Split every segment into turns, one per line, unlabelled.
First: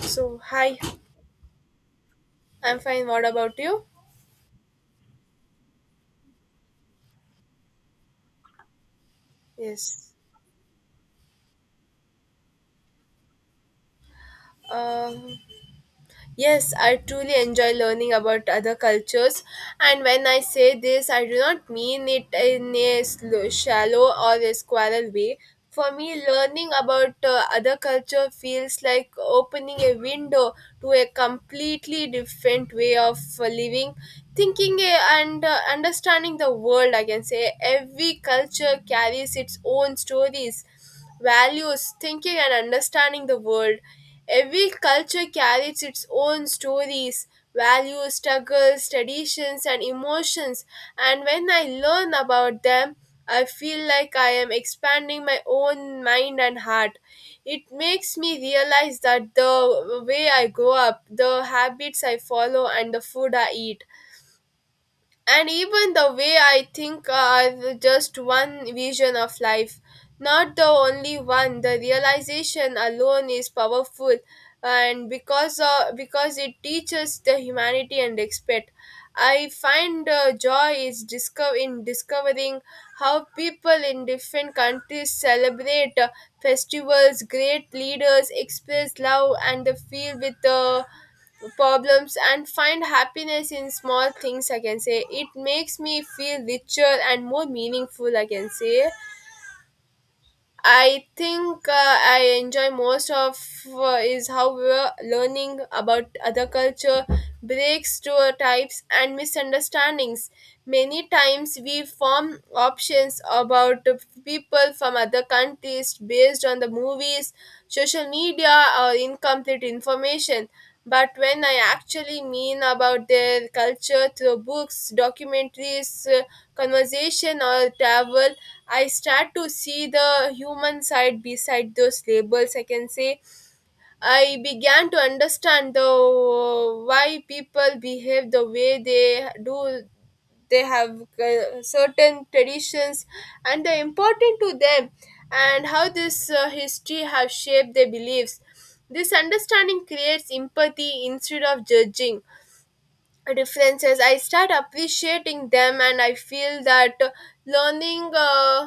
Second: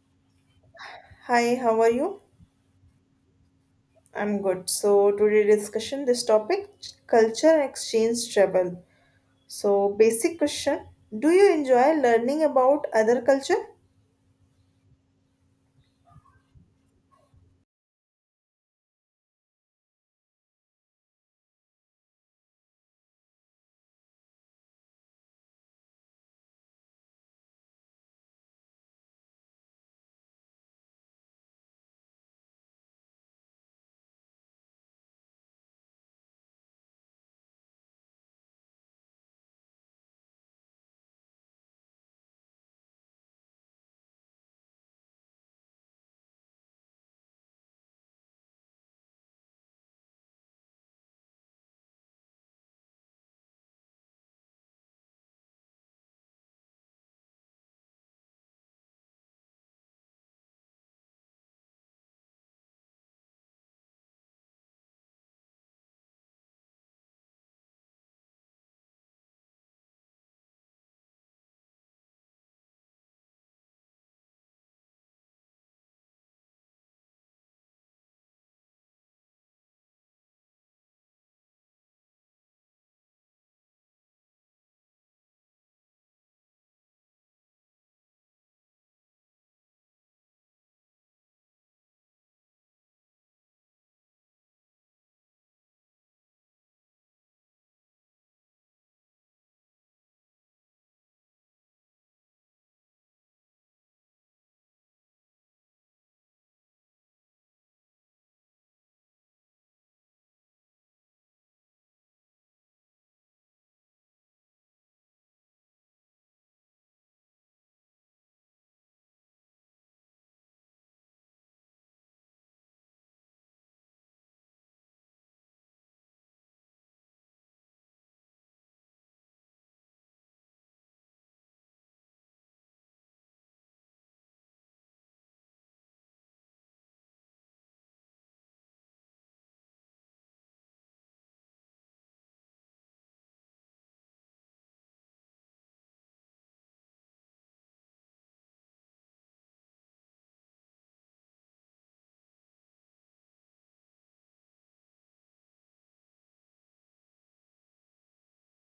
So, hi,
Hi, how are you?
I'm fine. What about you?
I'm good. So today discussion this topic culture and exchange travel. So
Yes.
basic question, do you enjoy learning about other culture?
Um, Yes, I truly enjoy learning about other cultures, and when I say this, I do not mean it in a shallow or a squirrel way. For me, learning about other culture feels like opening a window to a completely different way of living, thinking, and understanding the world. I can say every culture carries its own stories, values, thinking, and understanding the world. Every culture carries its own stories, values, struggles, traditions, and emotions, and when I learn about them, I feel like I am expanding my own mind and heart. It makes me realize that the way I grow up, the habits I follow, and the food I eat and even the way I think are just one vision of life, not the only one. The realization alone is powerful, and because it teaches the humanity and respect. I find joy is discover in discovering how people in different countries celebrate festivals, great leaders express love and the feel with problems and find happiness in small things. I can say it makes me feel richer and more meaningful. I can say I think I enjoy most of is how we learning about other culture, breaks stereotypes and misunderstandings. Many times we form options about people from other countries based on the movies, social media, or incomplete information. But when I actually mean about their culture through books, documentaries, conversation, or travel, I start to see the human side beside those labels. I can say I began to understand the why people behave the way they do. They have certain traditions and they're important to them, and how this history has shaped their beliefs. This understanding creates empathy instead of judging references. I start appreciating them and I feel that uh, learning uh,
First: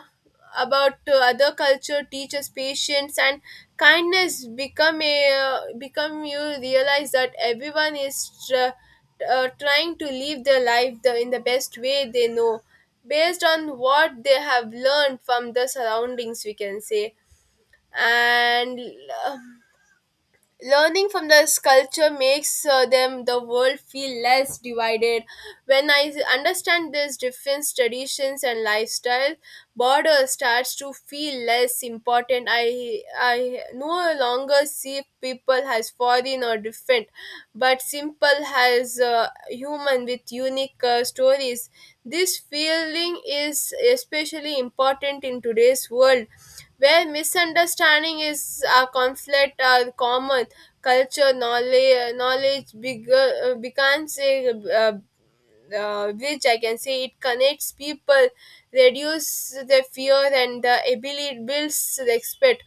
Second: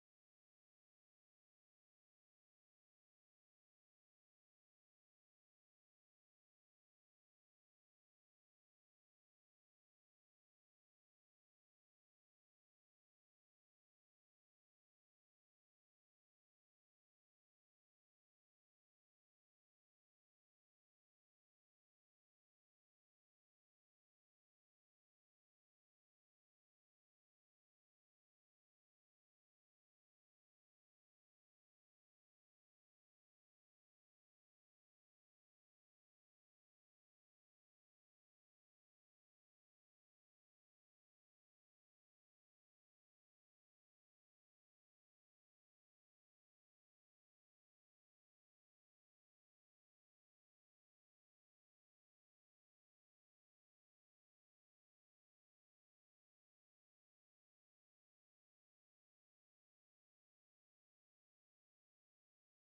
about uh, other culture teaches patience and kindness become a become you realize that everyone is trying to live their life the, in the best way they know based on what they have learned from the surroundings, we can say. And uh, learning from the sculpture makes them the world feel less divided. When I understand this different traditions and lifestyle, border starts to feel less important. I no longer see people as foreign or different, but simple as human with unique stories. This feeling is especially important in today's world where misunderstanding is a conflict are common. Culture knowledge bigger, becomes a, uh, which I can say it connects people, reduce the fear and the ability builds respect.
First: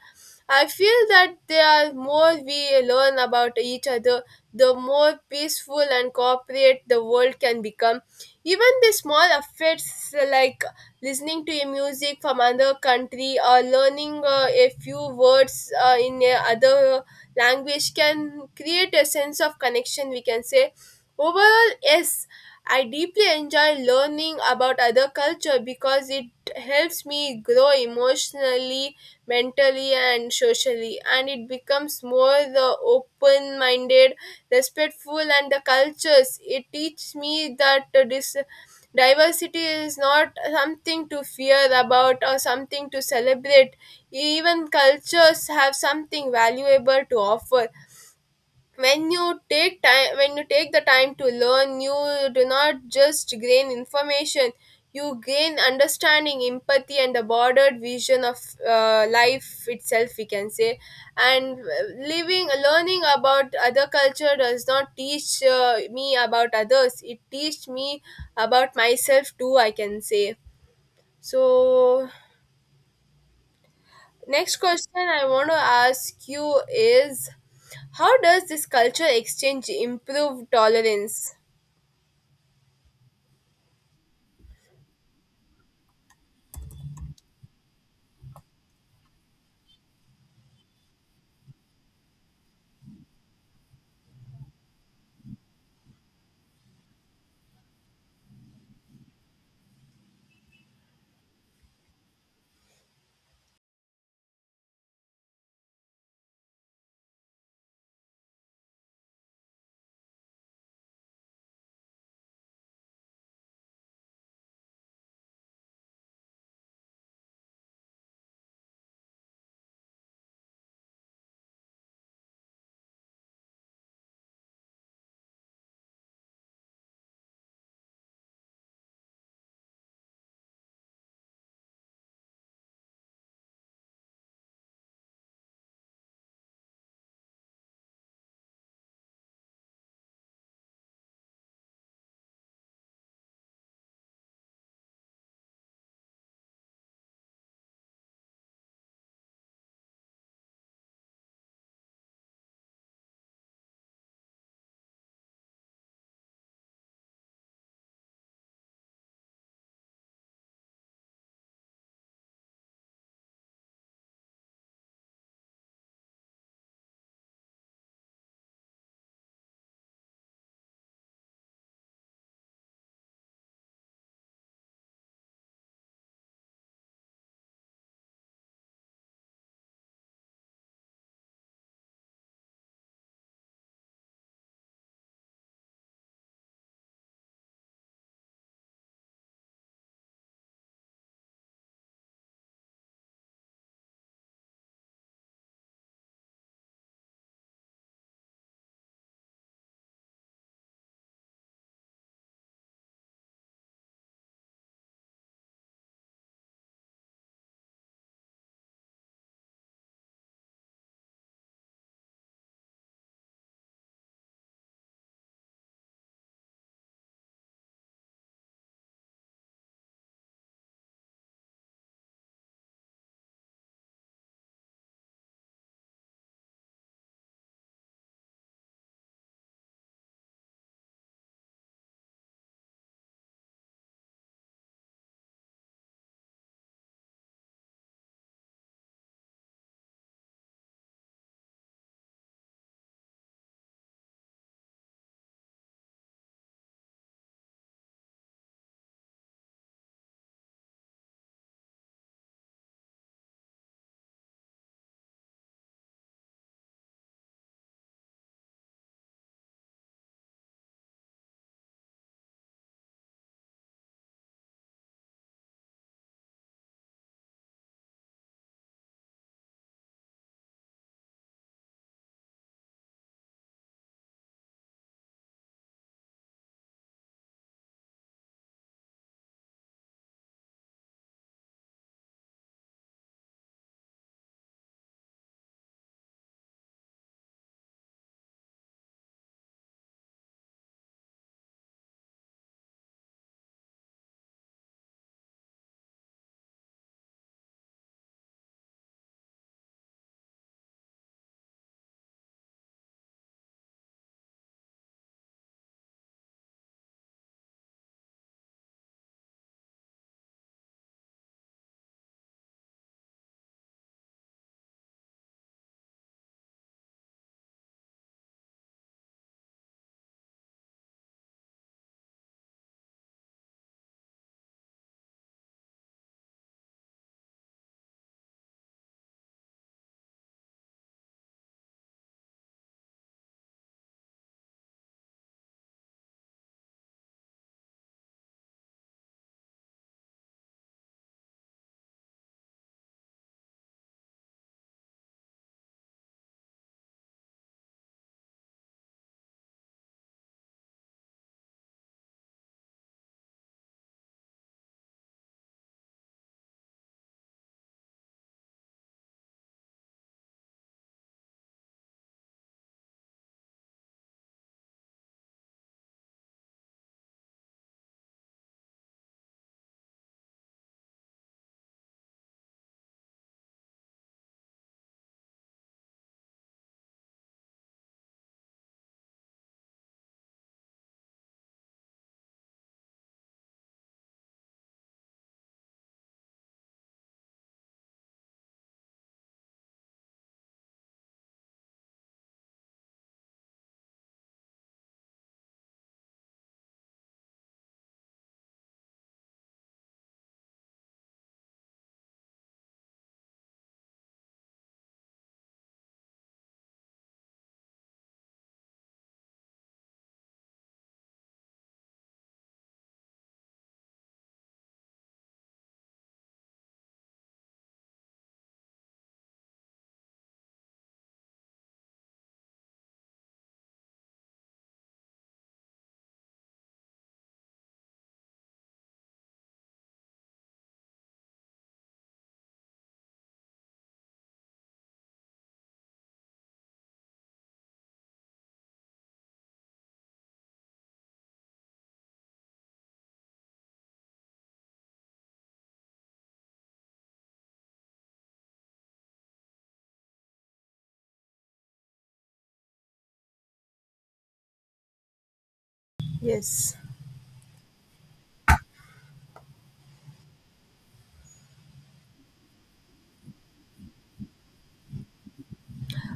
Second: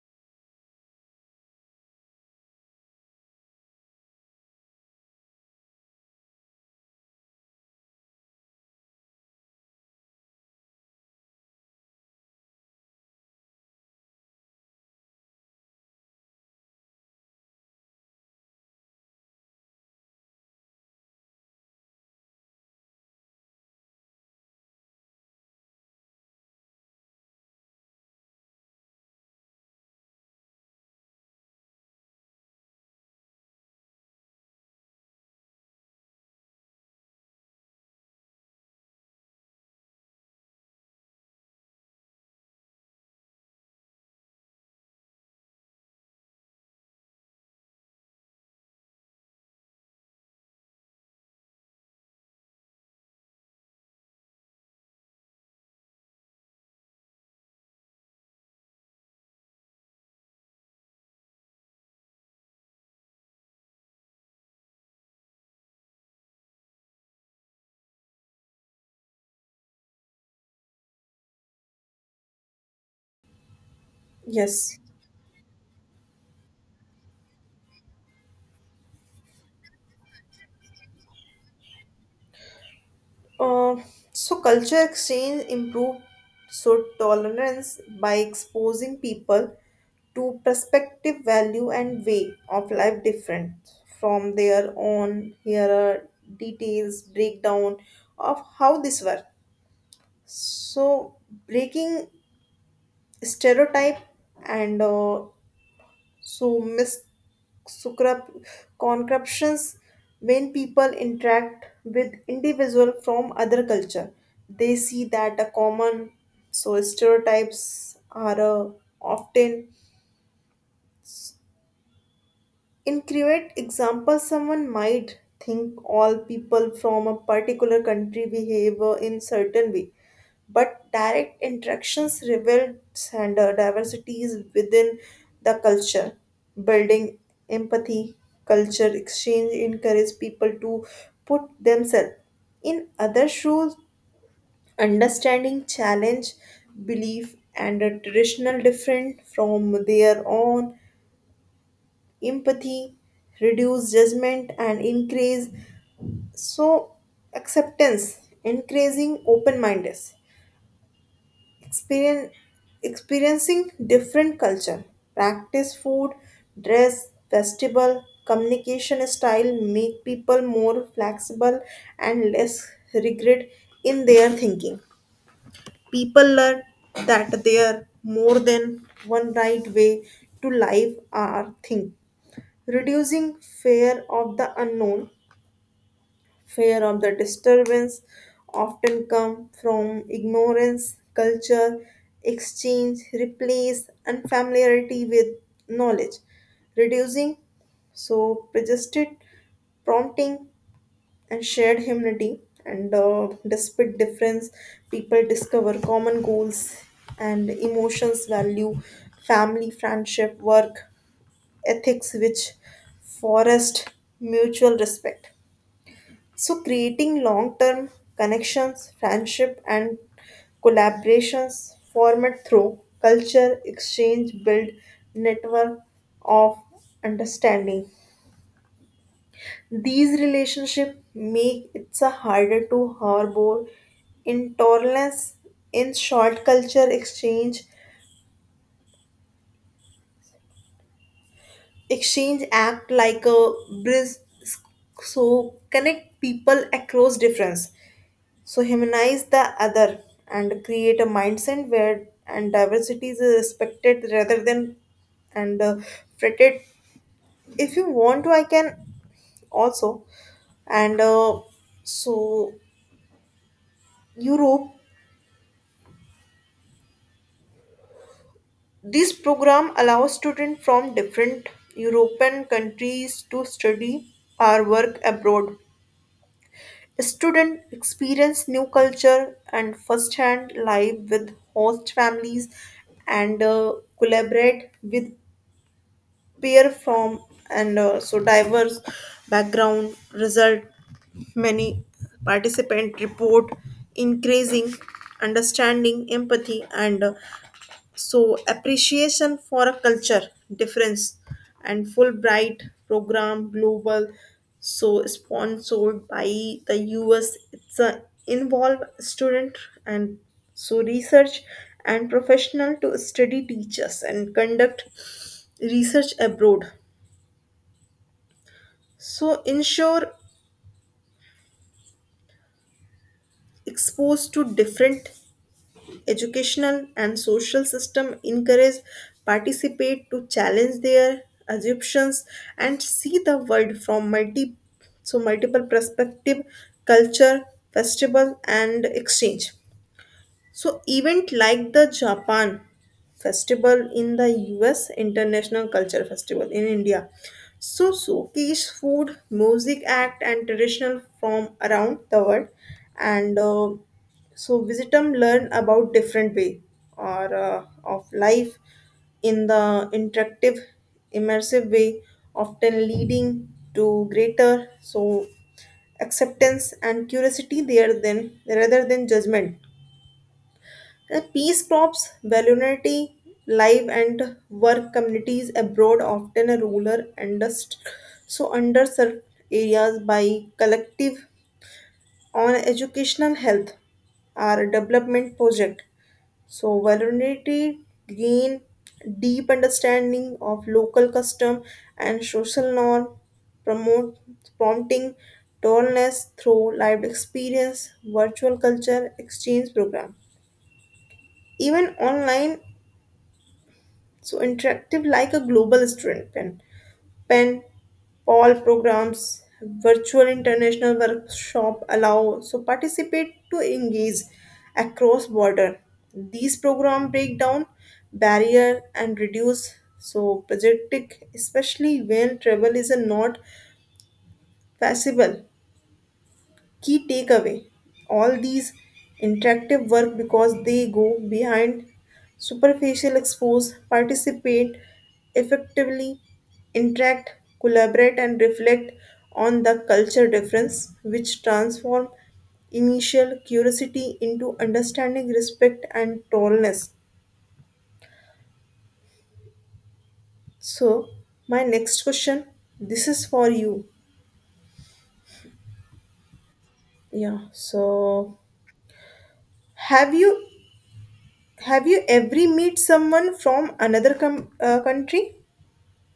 I feel that the more we learn about each other, the more peaceful and cooperate the world can become. Even the small affairs like listening to a music from another country or learning a few words in a other language can create a sense of connection. We can say overall, yes, I deeply enjoy learning about other culture because it helps me grow emotionally, mentally and socially, and it becomes more the open-minded, respectful and the cultures. It teaches me that this diversity is not something to fear about or something to celebrate. Even cultures have something valuable to offer. When you take time when you take the time to learn, you do not just gain information, you gain understanding, empathy and a broader vision of life itself, we can say. And living learning about other culture does not teach me about others, it teach me about myself too. I can say so next
Yes.
question I want to ask you is how does this culture exchange improve tolerance.
Uh, so culture exchange improve so tolerance by exposing people to perspective, value, and way of life different from their own. Here are details breakdown of how this work. So breaking stereotype and so sucrup- concreptions when people interact with individual from other culture, they see that a common so stereotypes are often incorrect. Example, someone might think all people from a particular country behave in certain way, but direct interactions revealed gender diversities within the culture. Building empathy, culture exchange encourage people to put themselves in other shoes, understanding challenge, belief and a traditional different from their own. Empathy reduce judgment and increase so acceptance, increasing open mindedness. Experience, experiencing different culture, practice food, dress, festival, communication style make people more flexible and less rigid in their thinking. People learn that there are more than one right way to live or think, reducing fear of the unknown. Fear of the disturbance often come from ignorance. Culture exchange replace, and familiarity with knowledge, reducing so suggested prompting and shared humanity. And despite difference, people discover common goals and emotions value family, friendship, work ethics, which forest mutual respect. So creating long term connections, friendship, and collaborations formed through culture exchange build network of understanding. These relationships make it so harder to harbor intolerance. In short, culture exchange. Exchange act like a bridge so connect people across difference. So humanize the other and create a mindset where and diversity is respected rather than and fretted. If you want to, I can also and so Europe. This program allows students from different European countries to study or work abroad. Students experience new culture and first-hand life with host families, and collaborate with peer from and so diverse background. Result, many participant report increasing understanding, empathy, and so appreciation for a culture difference. And Fulbright program global, so sponsored by the US, it's a involve student and so research and professional to study teachers and conduct research abroad, so ensure exposed to different educational and social system, encourage participate to challenge their assumptions and see the world from multi so multiple perspective. Culture festival and exchange, so event like the Japan Festival in the US, International Culture Festival in India. So showcase food, music act and traditional from around the world, and so visit them, learn about different way or of life in the interactive immersive way, often leading to greater so acceptance and curiosity there than rather than judgment. Peace crops, valorinity, live and work communities abroad, often a rural and so underserved areas by collective on educational health are a development project. So valorinity gain deep understanding of local custom and social norm, promote prompting tallness through lived experience, virtual culture exchange program. Even online, so interactive like a global student pen, all programs, virtual international workshop allow so participate to engage across border. These program break down barrier and reduce so projectic, especially when travel is not possible. Key takeaway, all these interactive work because they go behind superficial expose, participate effectively, interact, collaborate, and reflect on the culture difference, which transform initial curiosity into understanding, respect, and tolerance. So my next question, this is for you.
Yes.
Yeah, so have you Have you ever meet someone from another country?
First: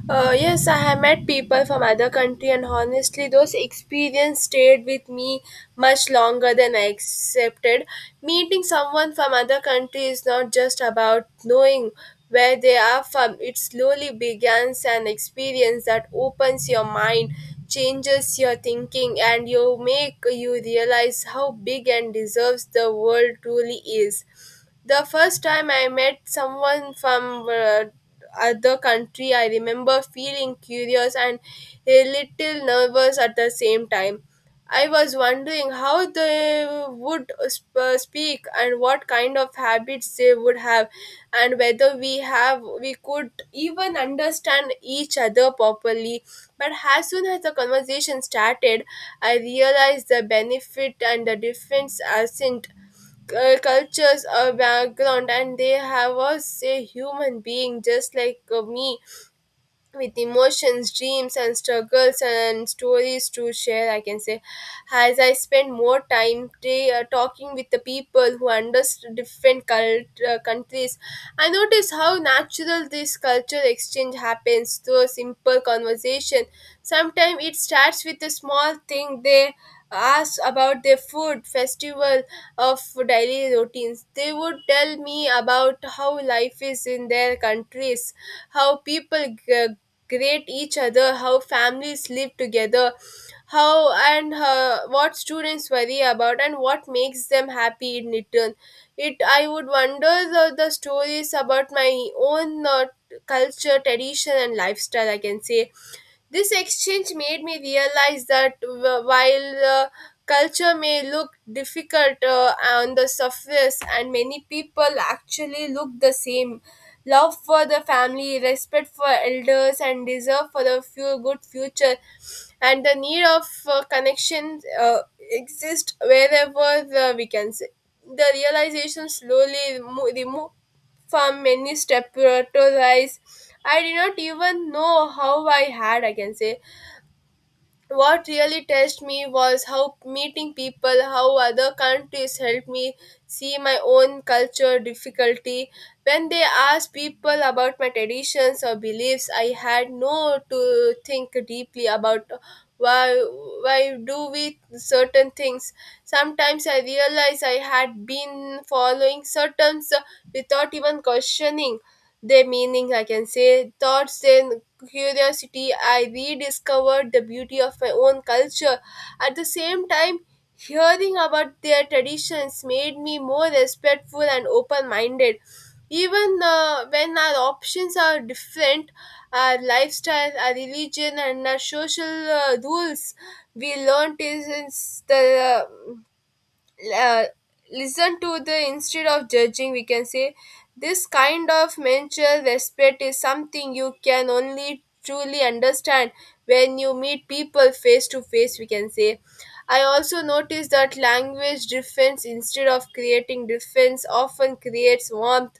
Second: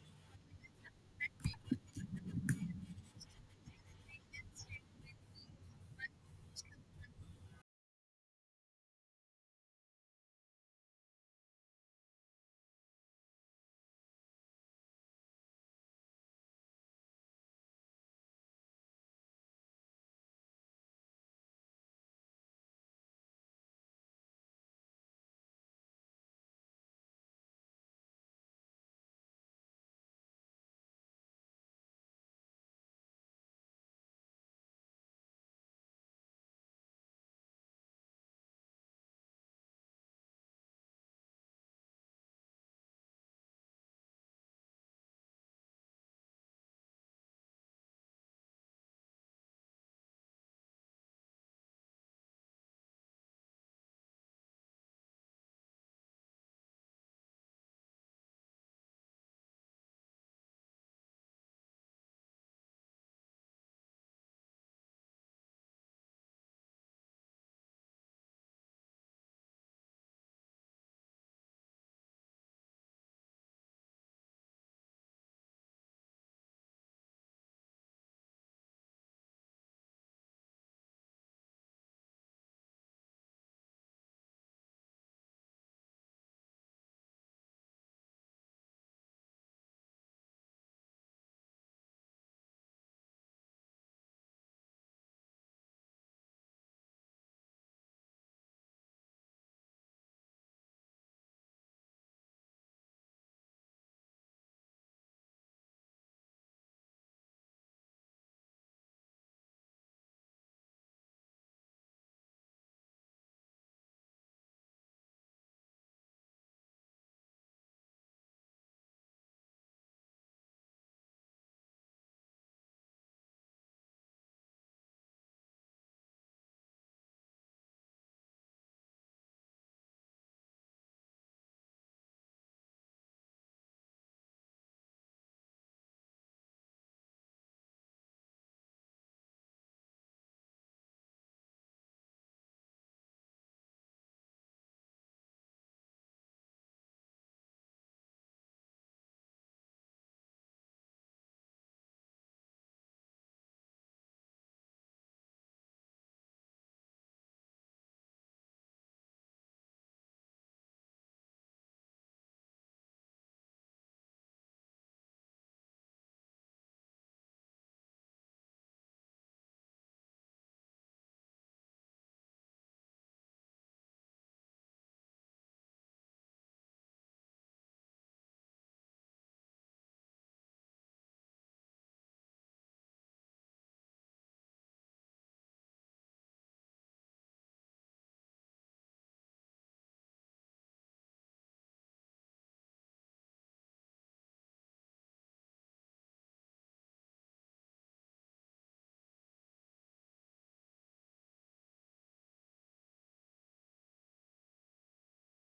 Yes, I have met people from other country and honestly those experience stayed with me much longer than I accepted. Meeting someone from other country is not just about knowing where they are from. It slowly begins an experience that opens your mind, changes your thinking and you make you realize how big and deserves the world truly is. The first time I met someone from other country, I remember feeling curious and a little nervous at the same time. I was wondering how they would speak and what kind of habits they would have, and whether we could even understand each other properly. But as soon as the conversation started, I realized the benefit and the difference isn't cultures a background, and they have us a say human being just like me with emotions, dreams, and struggles and stories to share, I can say. As I spend more time talking with the people who understand different countries, I notice how natural this culture exchange happens through a simple conversation. Sometimes it starts with a small thing they ask about their food, festival, of daily routines. They would tell me about how life is in their countries, how people great each other, how families live together, how and what students worry about and what makes them happy. In return it I would wonder the stories about my own culture tradition and lifestyle, I can say. This exchange made me realize that while culture may look difficult on the surface, and many people actually look the same: love for the family, respect for elders, and desire for a few good future, and the need of connection exist wherever we can say. The realization slowly remove from many step to rise. I did not even know how I had, I can say. What really touched me was how meeting people how other countries helped me see my own culture difficulty. When they asked people about my traditions or beliefs, I had no to think deeply about why why do we certain things. Sometimes I realized I had been following certain without even questioning their meaning, I can say thoughts, then curiosity. I rediscovered the beauty of my own culture. At the same time, hearing about their traditions made me more respectful and open minded. Even when our options are different, our lifestyle, our religion, and our social rules, we learn to sense the uh, listen to the instead of judging, we can say. This kind of mutual respect is something you can only truly understand when you meet people face to face, we can say. I also noticed that language difference instead of creating difference often creates warmth.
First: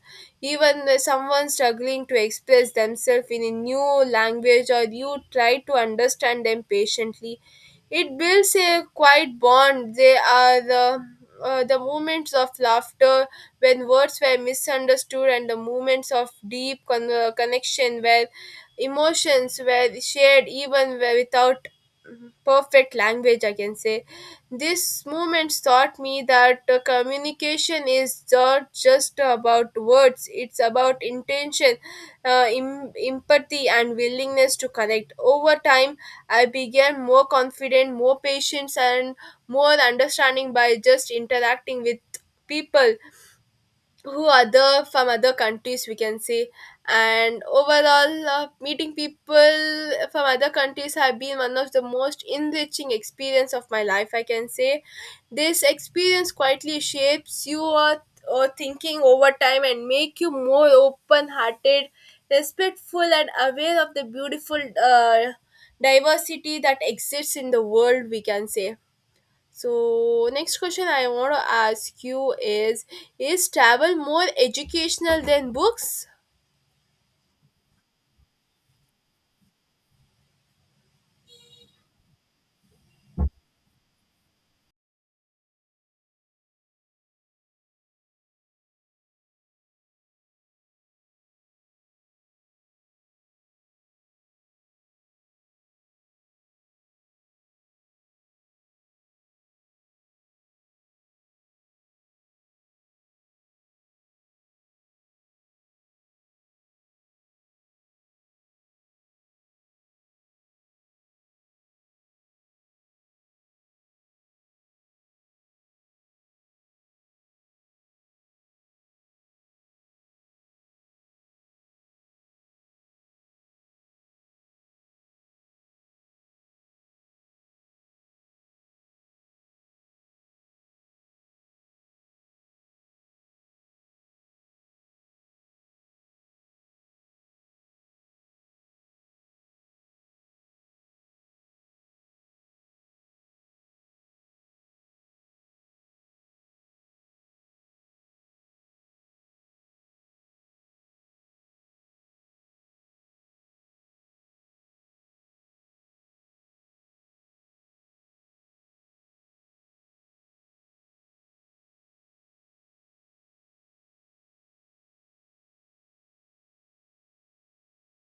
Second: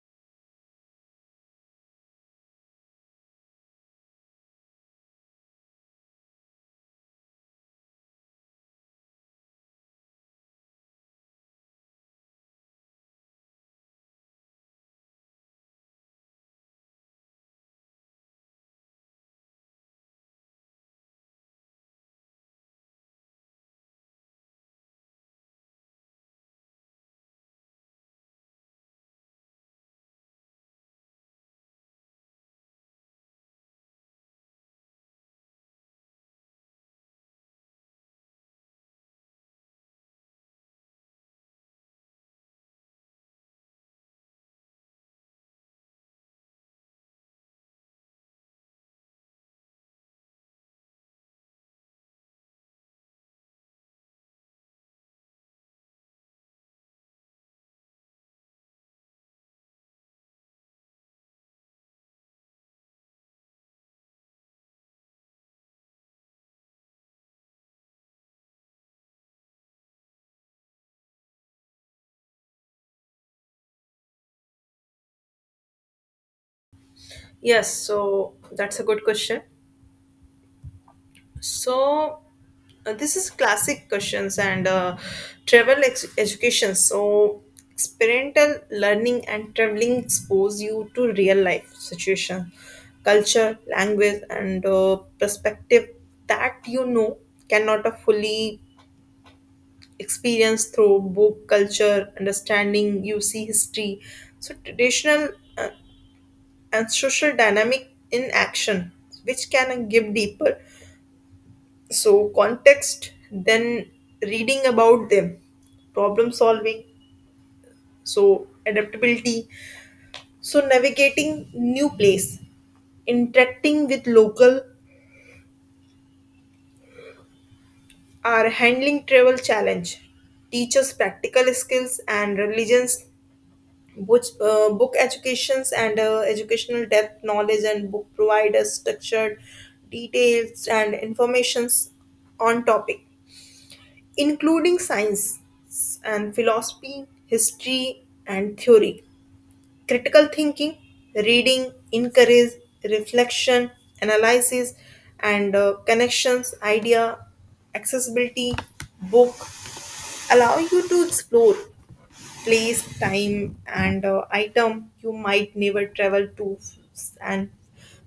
Even when someone struggling to express themselves in a new language or you try to understand them patiently, it builds a quiet bond. They are the moments of laughter when words were misunderstood, and the moments of deep connection where emotions were shared, even where without perfect language, I can say. This moment taught me that communication is not just about words, it's about intention, empathy and willingness to connect over time. I began more confident, more patient, and more understanding by just interacting with people who other from other countries, we can say. And overall, meeting people from other countries have been one of the most enriching experience of my life, I can say. This experience quietly shapes your thinking over time and make you more open hearted, respectful and aware of the beautiful diversity that exists in the world, we can say. So next question I want to ask you is travel more educational than books?
Yes, so that's a good question. So this is classic questions and travel education. So experiential learning and traveling expose you to real life situation, culture, language, and perspective that you know cannot fully experience through book, culture, understanding. You see history, so traditional, uh, and social dynamic in action, which can give deeper so context than reading about them. Problem solving, so adaptability, so navigating new place, interacting with local, or handling travel challenge, teaches practical skills and religions. Book educations and educational depth knowledge, and book provide us structured details and informations on topic including science and philosophy, history and theory. Critical thinking, reading encourage reflection, analysis, and connections idea. Accessibility, book allow you to explore place, time, and item you might never travel to and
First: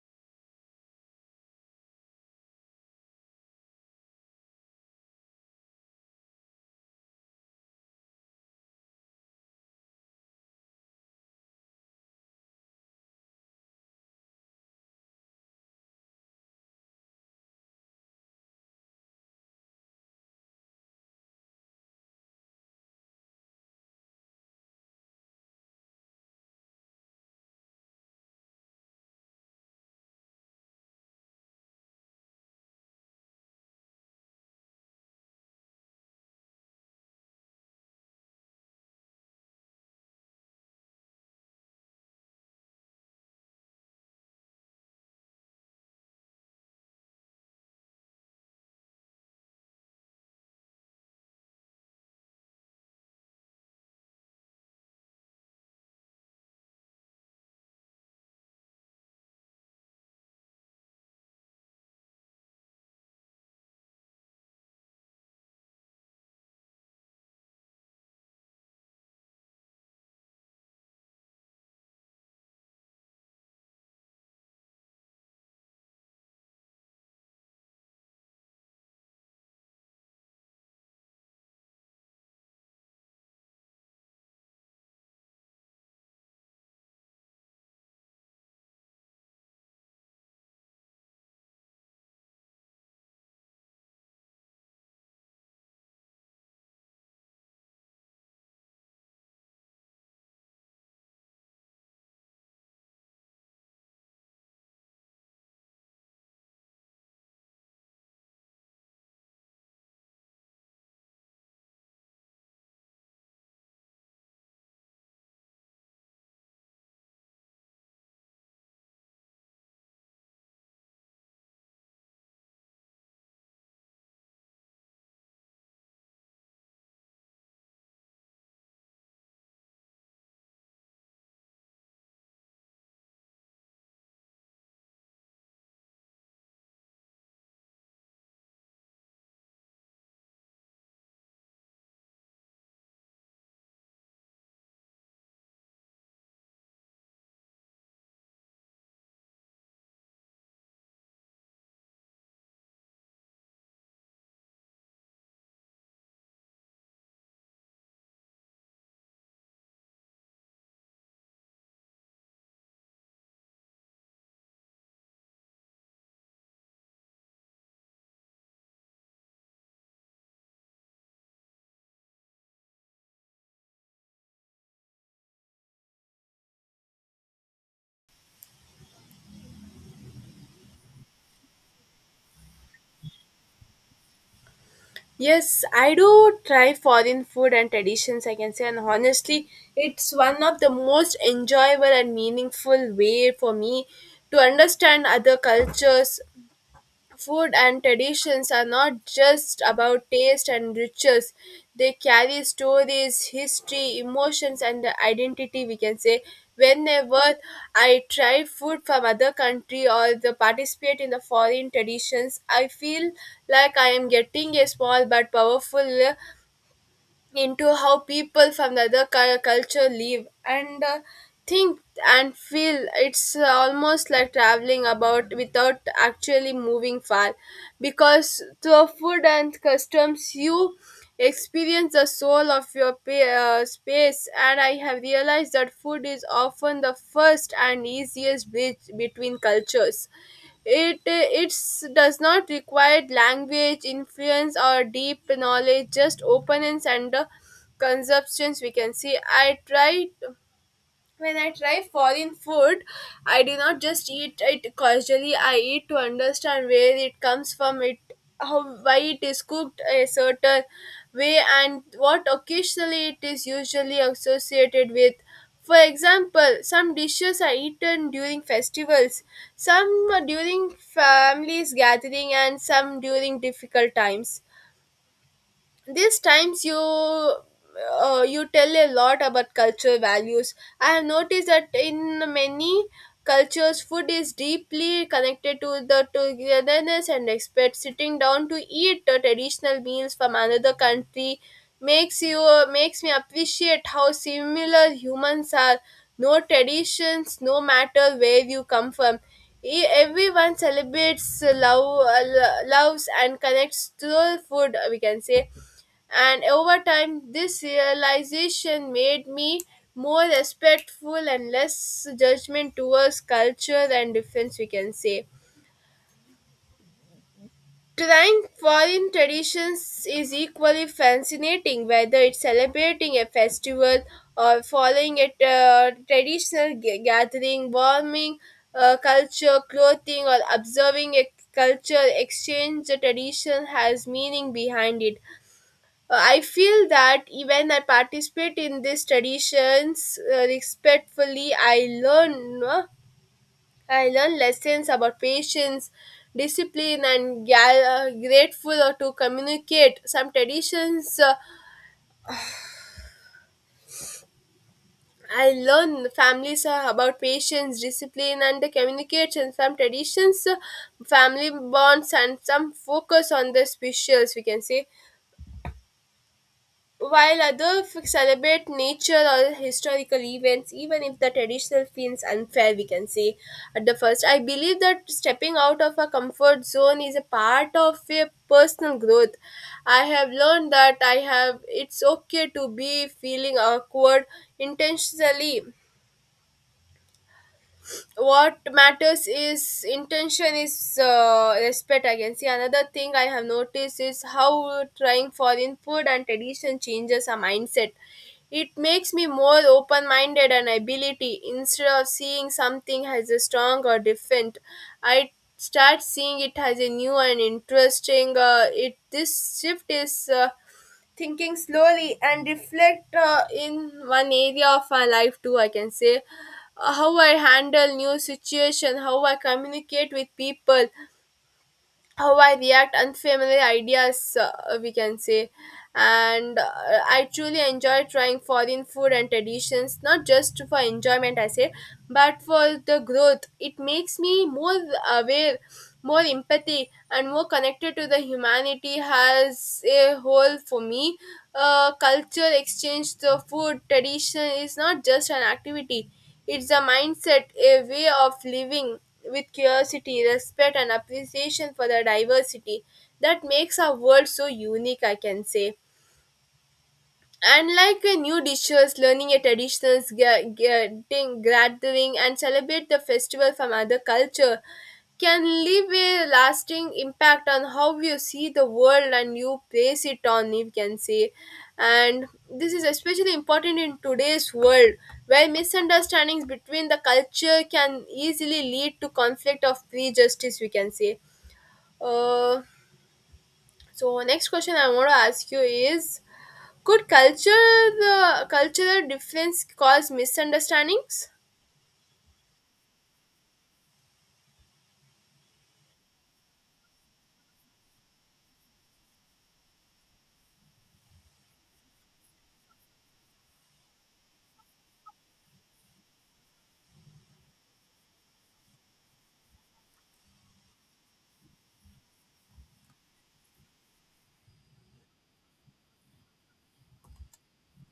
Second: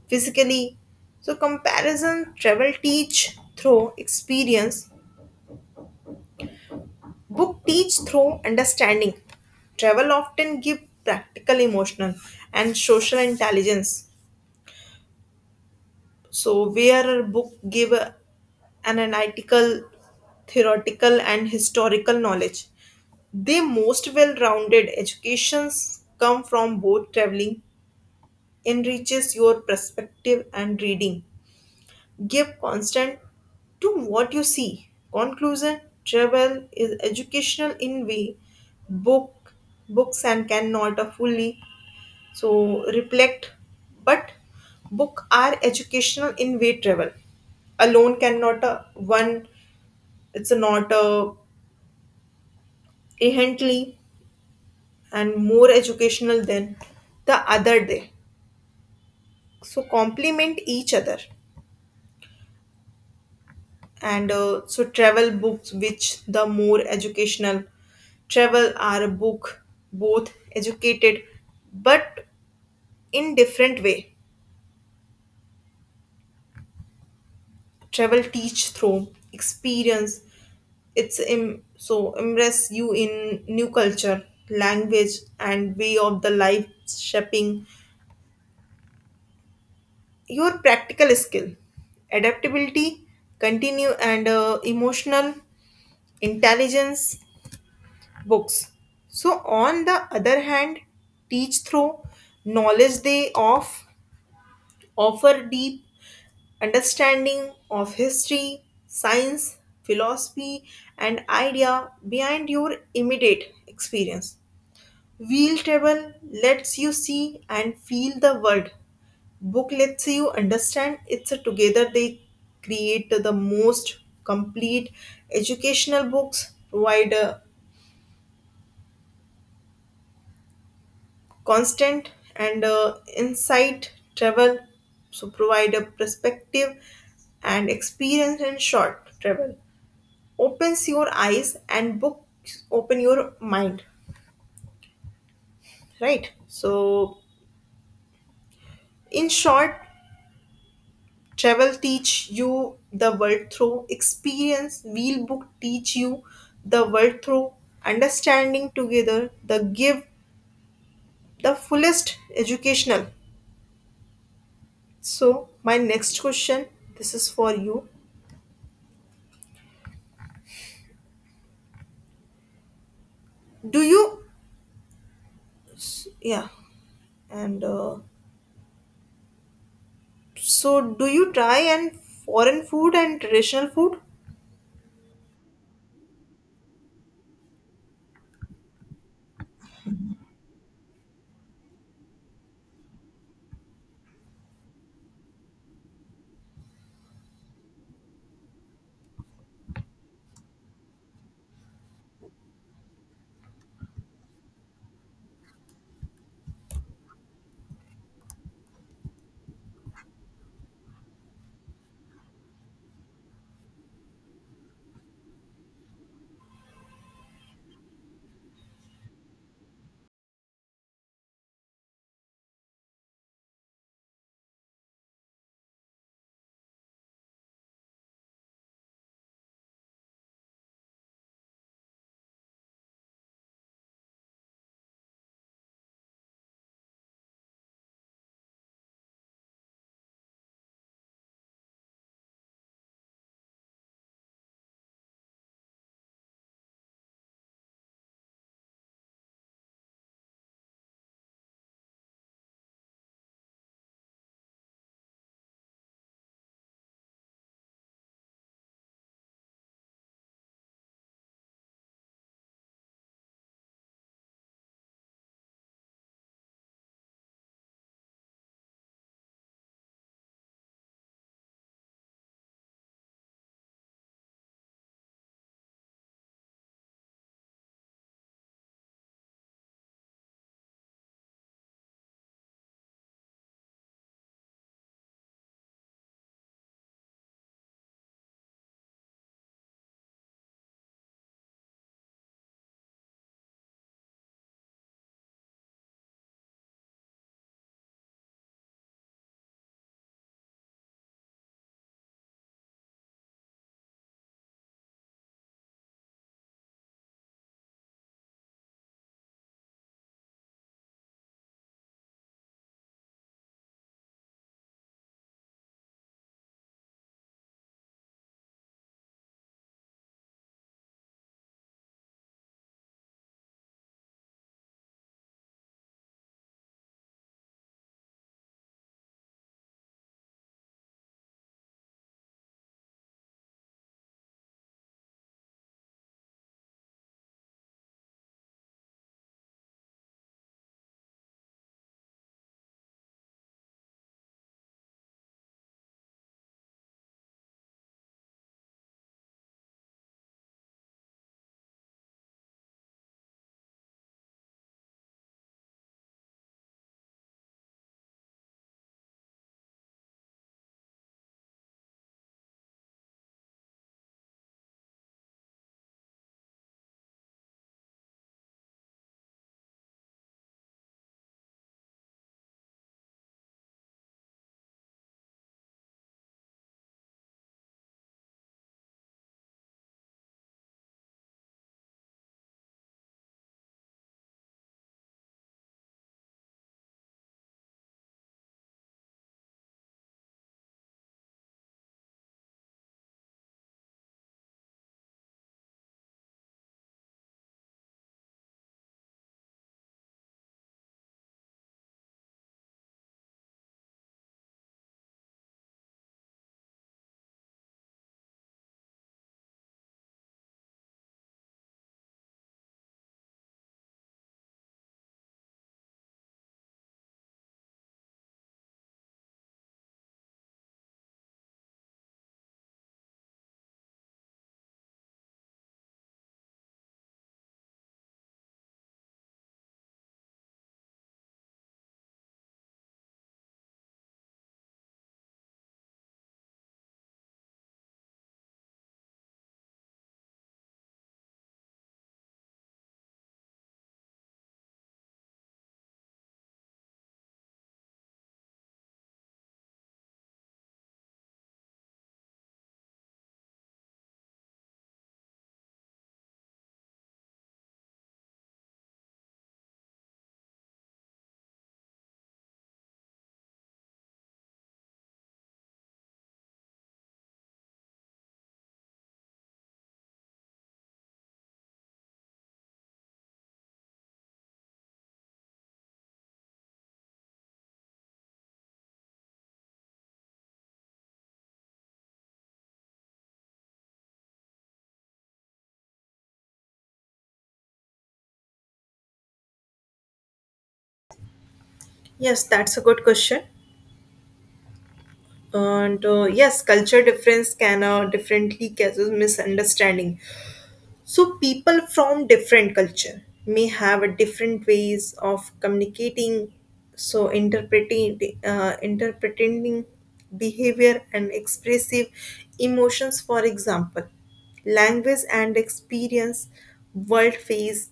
physically. So comparison, travel teach through experience, book teach through understanding. Travel often give practical, emotional, and social intelligence. So where a book give analytical, theoretical, and historical knowledge. They most well-rounded educations come from both, traveling enriches your perspective and reading. Give constant to what you see. Conclusion, travel is educational in way book books and cannot fully so reflect, but book are educational in way travel alone cannot one. It's not inherently and more educational than the other. Day, so complement each other and so travel books, which the more educational. Travel are a book, both educated, but in different way. Travel teach through experience, it's so immerse you in new culture, language, and way of the life, shaping your practical skill, adaptability, continue and emotional intelligence. Books, so on the other hand, teach through knowledge. They offer deep understanding of history, science, philosophy, and idea behind your immediate experience. Wheel table lets you see and feel the world. Book lets you understand it's a, together they create the most complete educational. Books provide a constant and insight, travel so provide a perspective and experience. In short, travel opens your eyes and books open your mind. Right, so in short, travel teach you the world through experience, wheel book teach you the world through understanding. Together, the give the fullest educational. So my next question, this is for you, do you Yeah. And so, do you try and foreign food and traditional food?
Yes, I do try foreign food and traditions, I can say, and honestly it's one of the most enjoyable and meaningful way for me to understand other cultures. Food and traditions are not just about taste and rituals, they carry stories, history, emotions, and the identity. We can say, whenever I try food from other country or the participate in the foreign traditions, I feel like I am getting a small but powerful into how people from the other culture live and think and feel. It's almost like traveling about without actually moving far, because through food and customs you experience the soul of your space. And I have realized that food is often the first and easiest bridge between cultures. It it's does not require language influence or deep knowledge, just openness and the conceptions, we can see. I tried when I try foreign food, I do not just eat it casually. I eat to understand where it comes from, it how why it is cooked a certain way, and what occasionally it is usually associated with. For example, some dishes are eaten during festivals, some during families gathering, and some during difficult times. These times you you tell a lot about cultural values. I have noticed that in many cultures, food is deeply connected to the togetherness and respect. Sitting down to eat the traditional meals from another country makes you makes me appreciate how similar humans are. No traditions, no matter where you come from, everyone celebrates love loves and connects through food, we can say. And over time, this realization made me more respectful and less judgment towards culture and difference, we can say. Trying foreign traditions is equally fascinating, whether it's celebrating a festival or following a traditional gathering, warming culture, clothing, or observing a culture exchange. The tradition has meaning behind it. I feel that even I participate in these traditions respectfully, I learn no? I learn lessons about patience, discipline, and grateful to communicate. Some traditions I learn families about patience, discipline, and the communication. Some traditions, family bonds, and some focus on the specials. We can say, while others celebrate nature or historical events, even if the traditional feels unfair, we can say at the first. I believe that stepping out of a comfort zone is a part of a personal growth. I have learned that I have it's okay to be feeling awkward intentionally. What matters is intention is respect, I can see. Another thing I have noticed is how trying foreign food and tradition changes our mindset. It makes me more open-minded and ability. Instead of seeing something as a strong or different, I start seeing it as a new and interesting it this shift is thinking slowly and reflect in one area of my life too, I can say. How I handle new situation, how I communicate with people, how I react unfamiliar ideas, we can say. And I truly enjoy trying foreign food and traditions, not just for enjoyment, I say, but for the growth. It makes me more aware, more empathy, and more connected to the humanity as a whole for me. Culture exchange, the food tradition is not just an activity. It's a mindset, a way of living with curiosity, respect, and appreciation for the diversity that makes our world so unique, I can say. And like new dishes, learning a traditions, getting gathering and celebrate the festival from other culture can leave a lasting impact on how you see the world and you place it on, you can say. And this is especially important in today's world where misunderstandings between the culture can easily lead to conflict of prejudice, we can say. uh, so next question I want to ask you is, could culture the cultural difference cause misunderstandings?
Yes, that's a good question. And yes, culture difference can differently causes misunderstanding. So people from different culture may have a different ways of communicating, so interpreting behavior and expressive emotions. For example, language and experience, world face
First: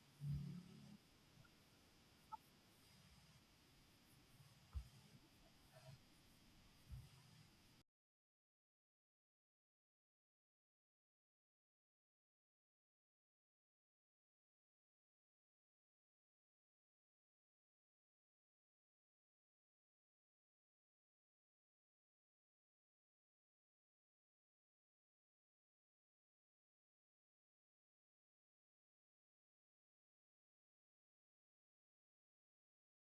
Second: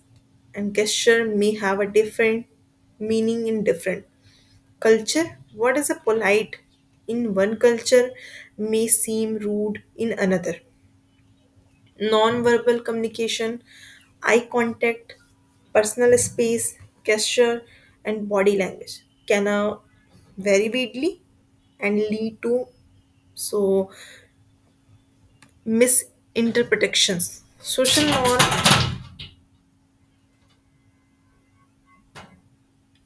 and gesture may have a different meaning in different culture. What is a polite in one culture may seem rude in another. Non-verbal communication, eye contact, personal space, gesture, and body language can vary widely and lead to so misinterpretations. Social norm,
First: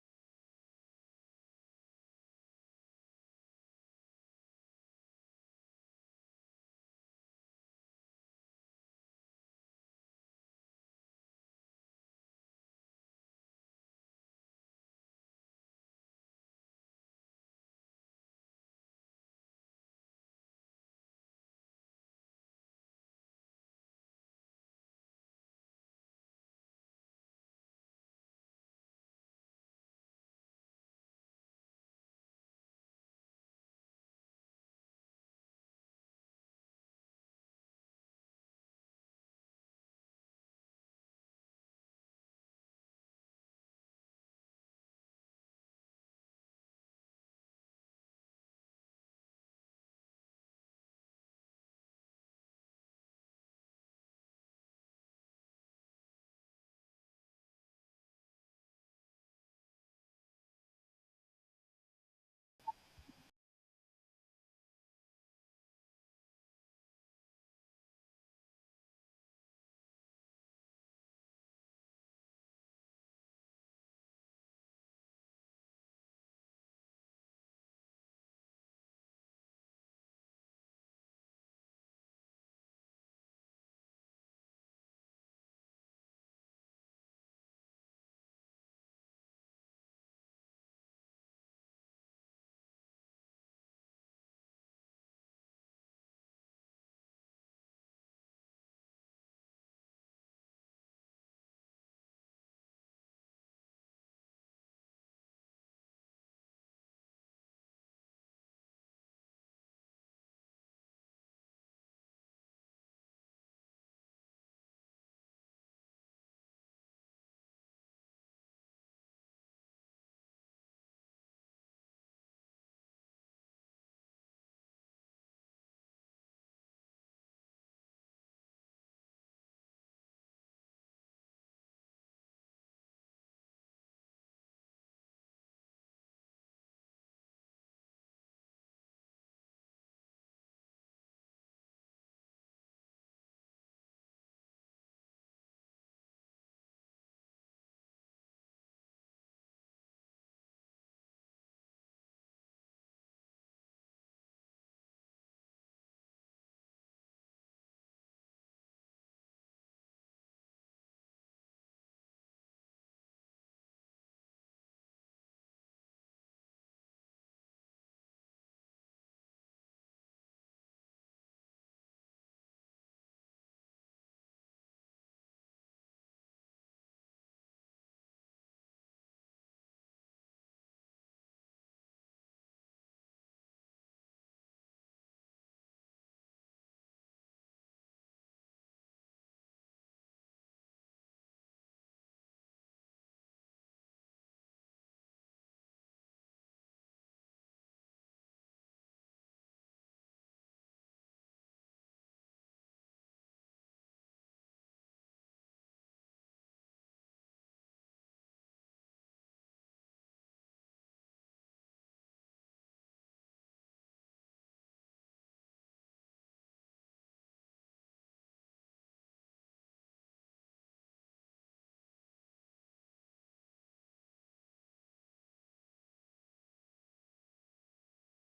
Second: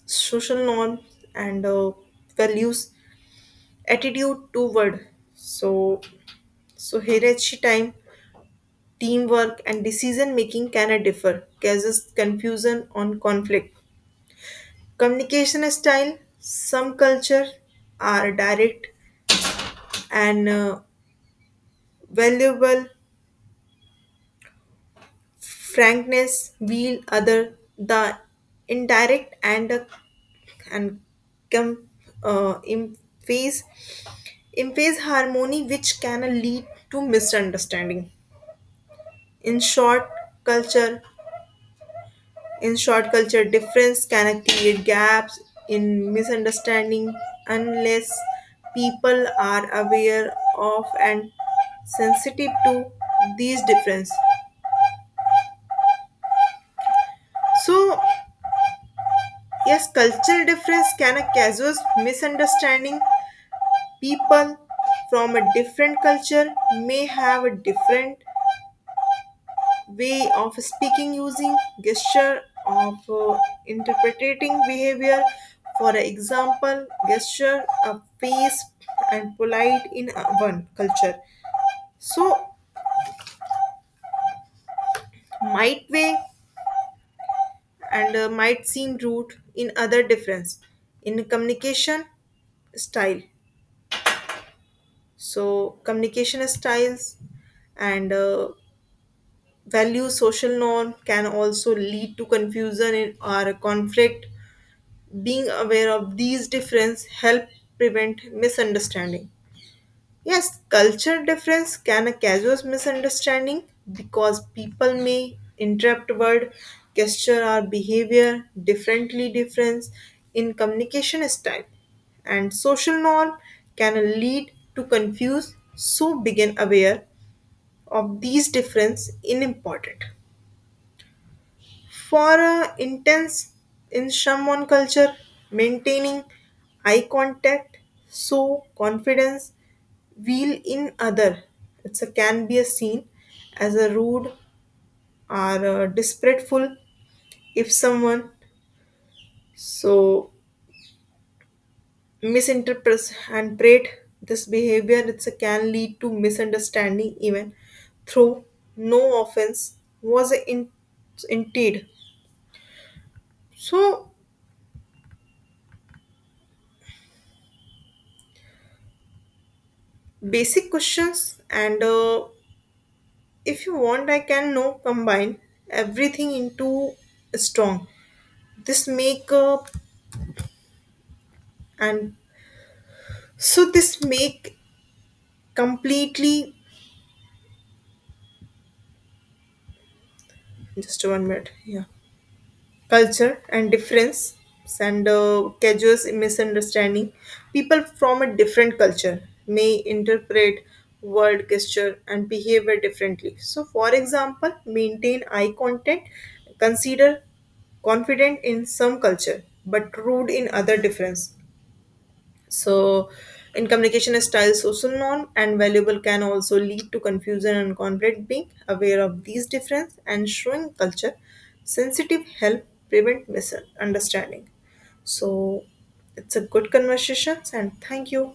social norms, and values, attitude toward so so hierarchy, time, teamwork, and decision making can differ, causes confusion on conflict. Communication style, some culture are direct and valuable frankness, while other the indirect and and com, uh, emphasize emphasize harmony, which can lead to misunderstanding. In short culture In short, culture difference can create gaps in misunderstanding unless people are aware of and sensitive to these difference. So yes, cultural difference can a casual misunderstanding. People from a different culture may have a different way of speaking, using gesture of interpreting behavior. For example, gesture a face and polite in one culture so might way and might seem rude in other. Difference in communication style, so communication styles and value social norm can also lead to confusion or conflict. Being aware of these differences help prevent misunderstanding. Yes, culture difference can cause misunderstanding because people may interpret word, gesture or behavior differently. Difference in communication style and social norm can lead to confuse, so begin aware of these difference is important. For a intense, in someone culture, maintaining eye contact, so confidence wheel in other, it's a, can be a seen as a rude or a disrespectful. If someone so misinterprets and prate this behavior, it's a, can lead to misunderstanding even through no offense was a in, indeed. So basic questions and. If you want, I can now combine everything into strong. This makeup and so this make completely just one minute. Yeah, culture and difference and casual misunderstanding. People from a different culture may interpret word, gesture and behavior differently. So for example, maintain eye contact. Consider confident in some culture but rude in other difference. So in communication styles, social norm and valuable can also lead to confusion and conflict. Being aware of these difference and showing culture sensitive help prevent misunderstanding. So it's a good conversation and thank you.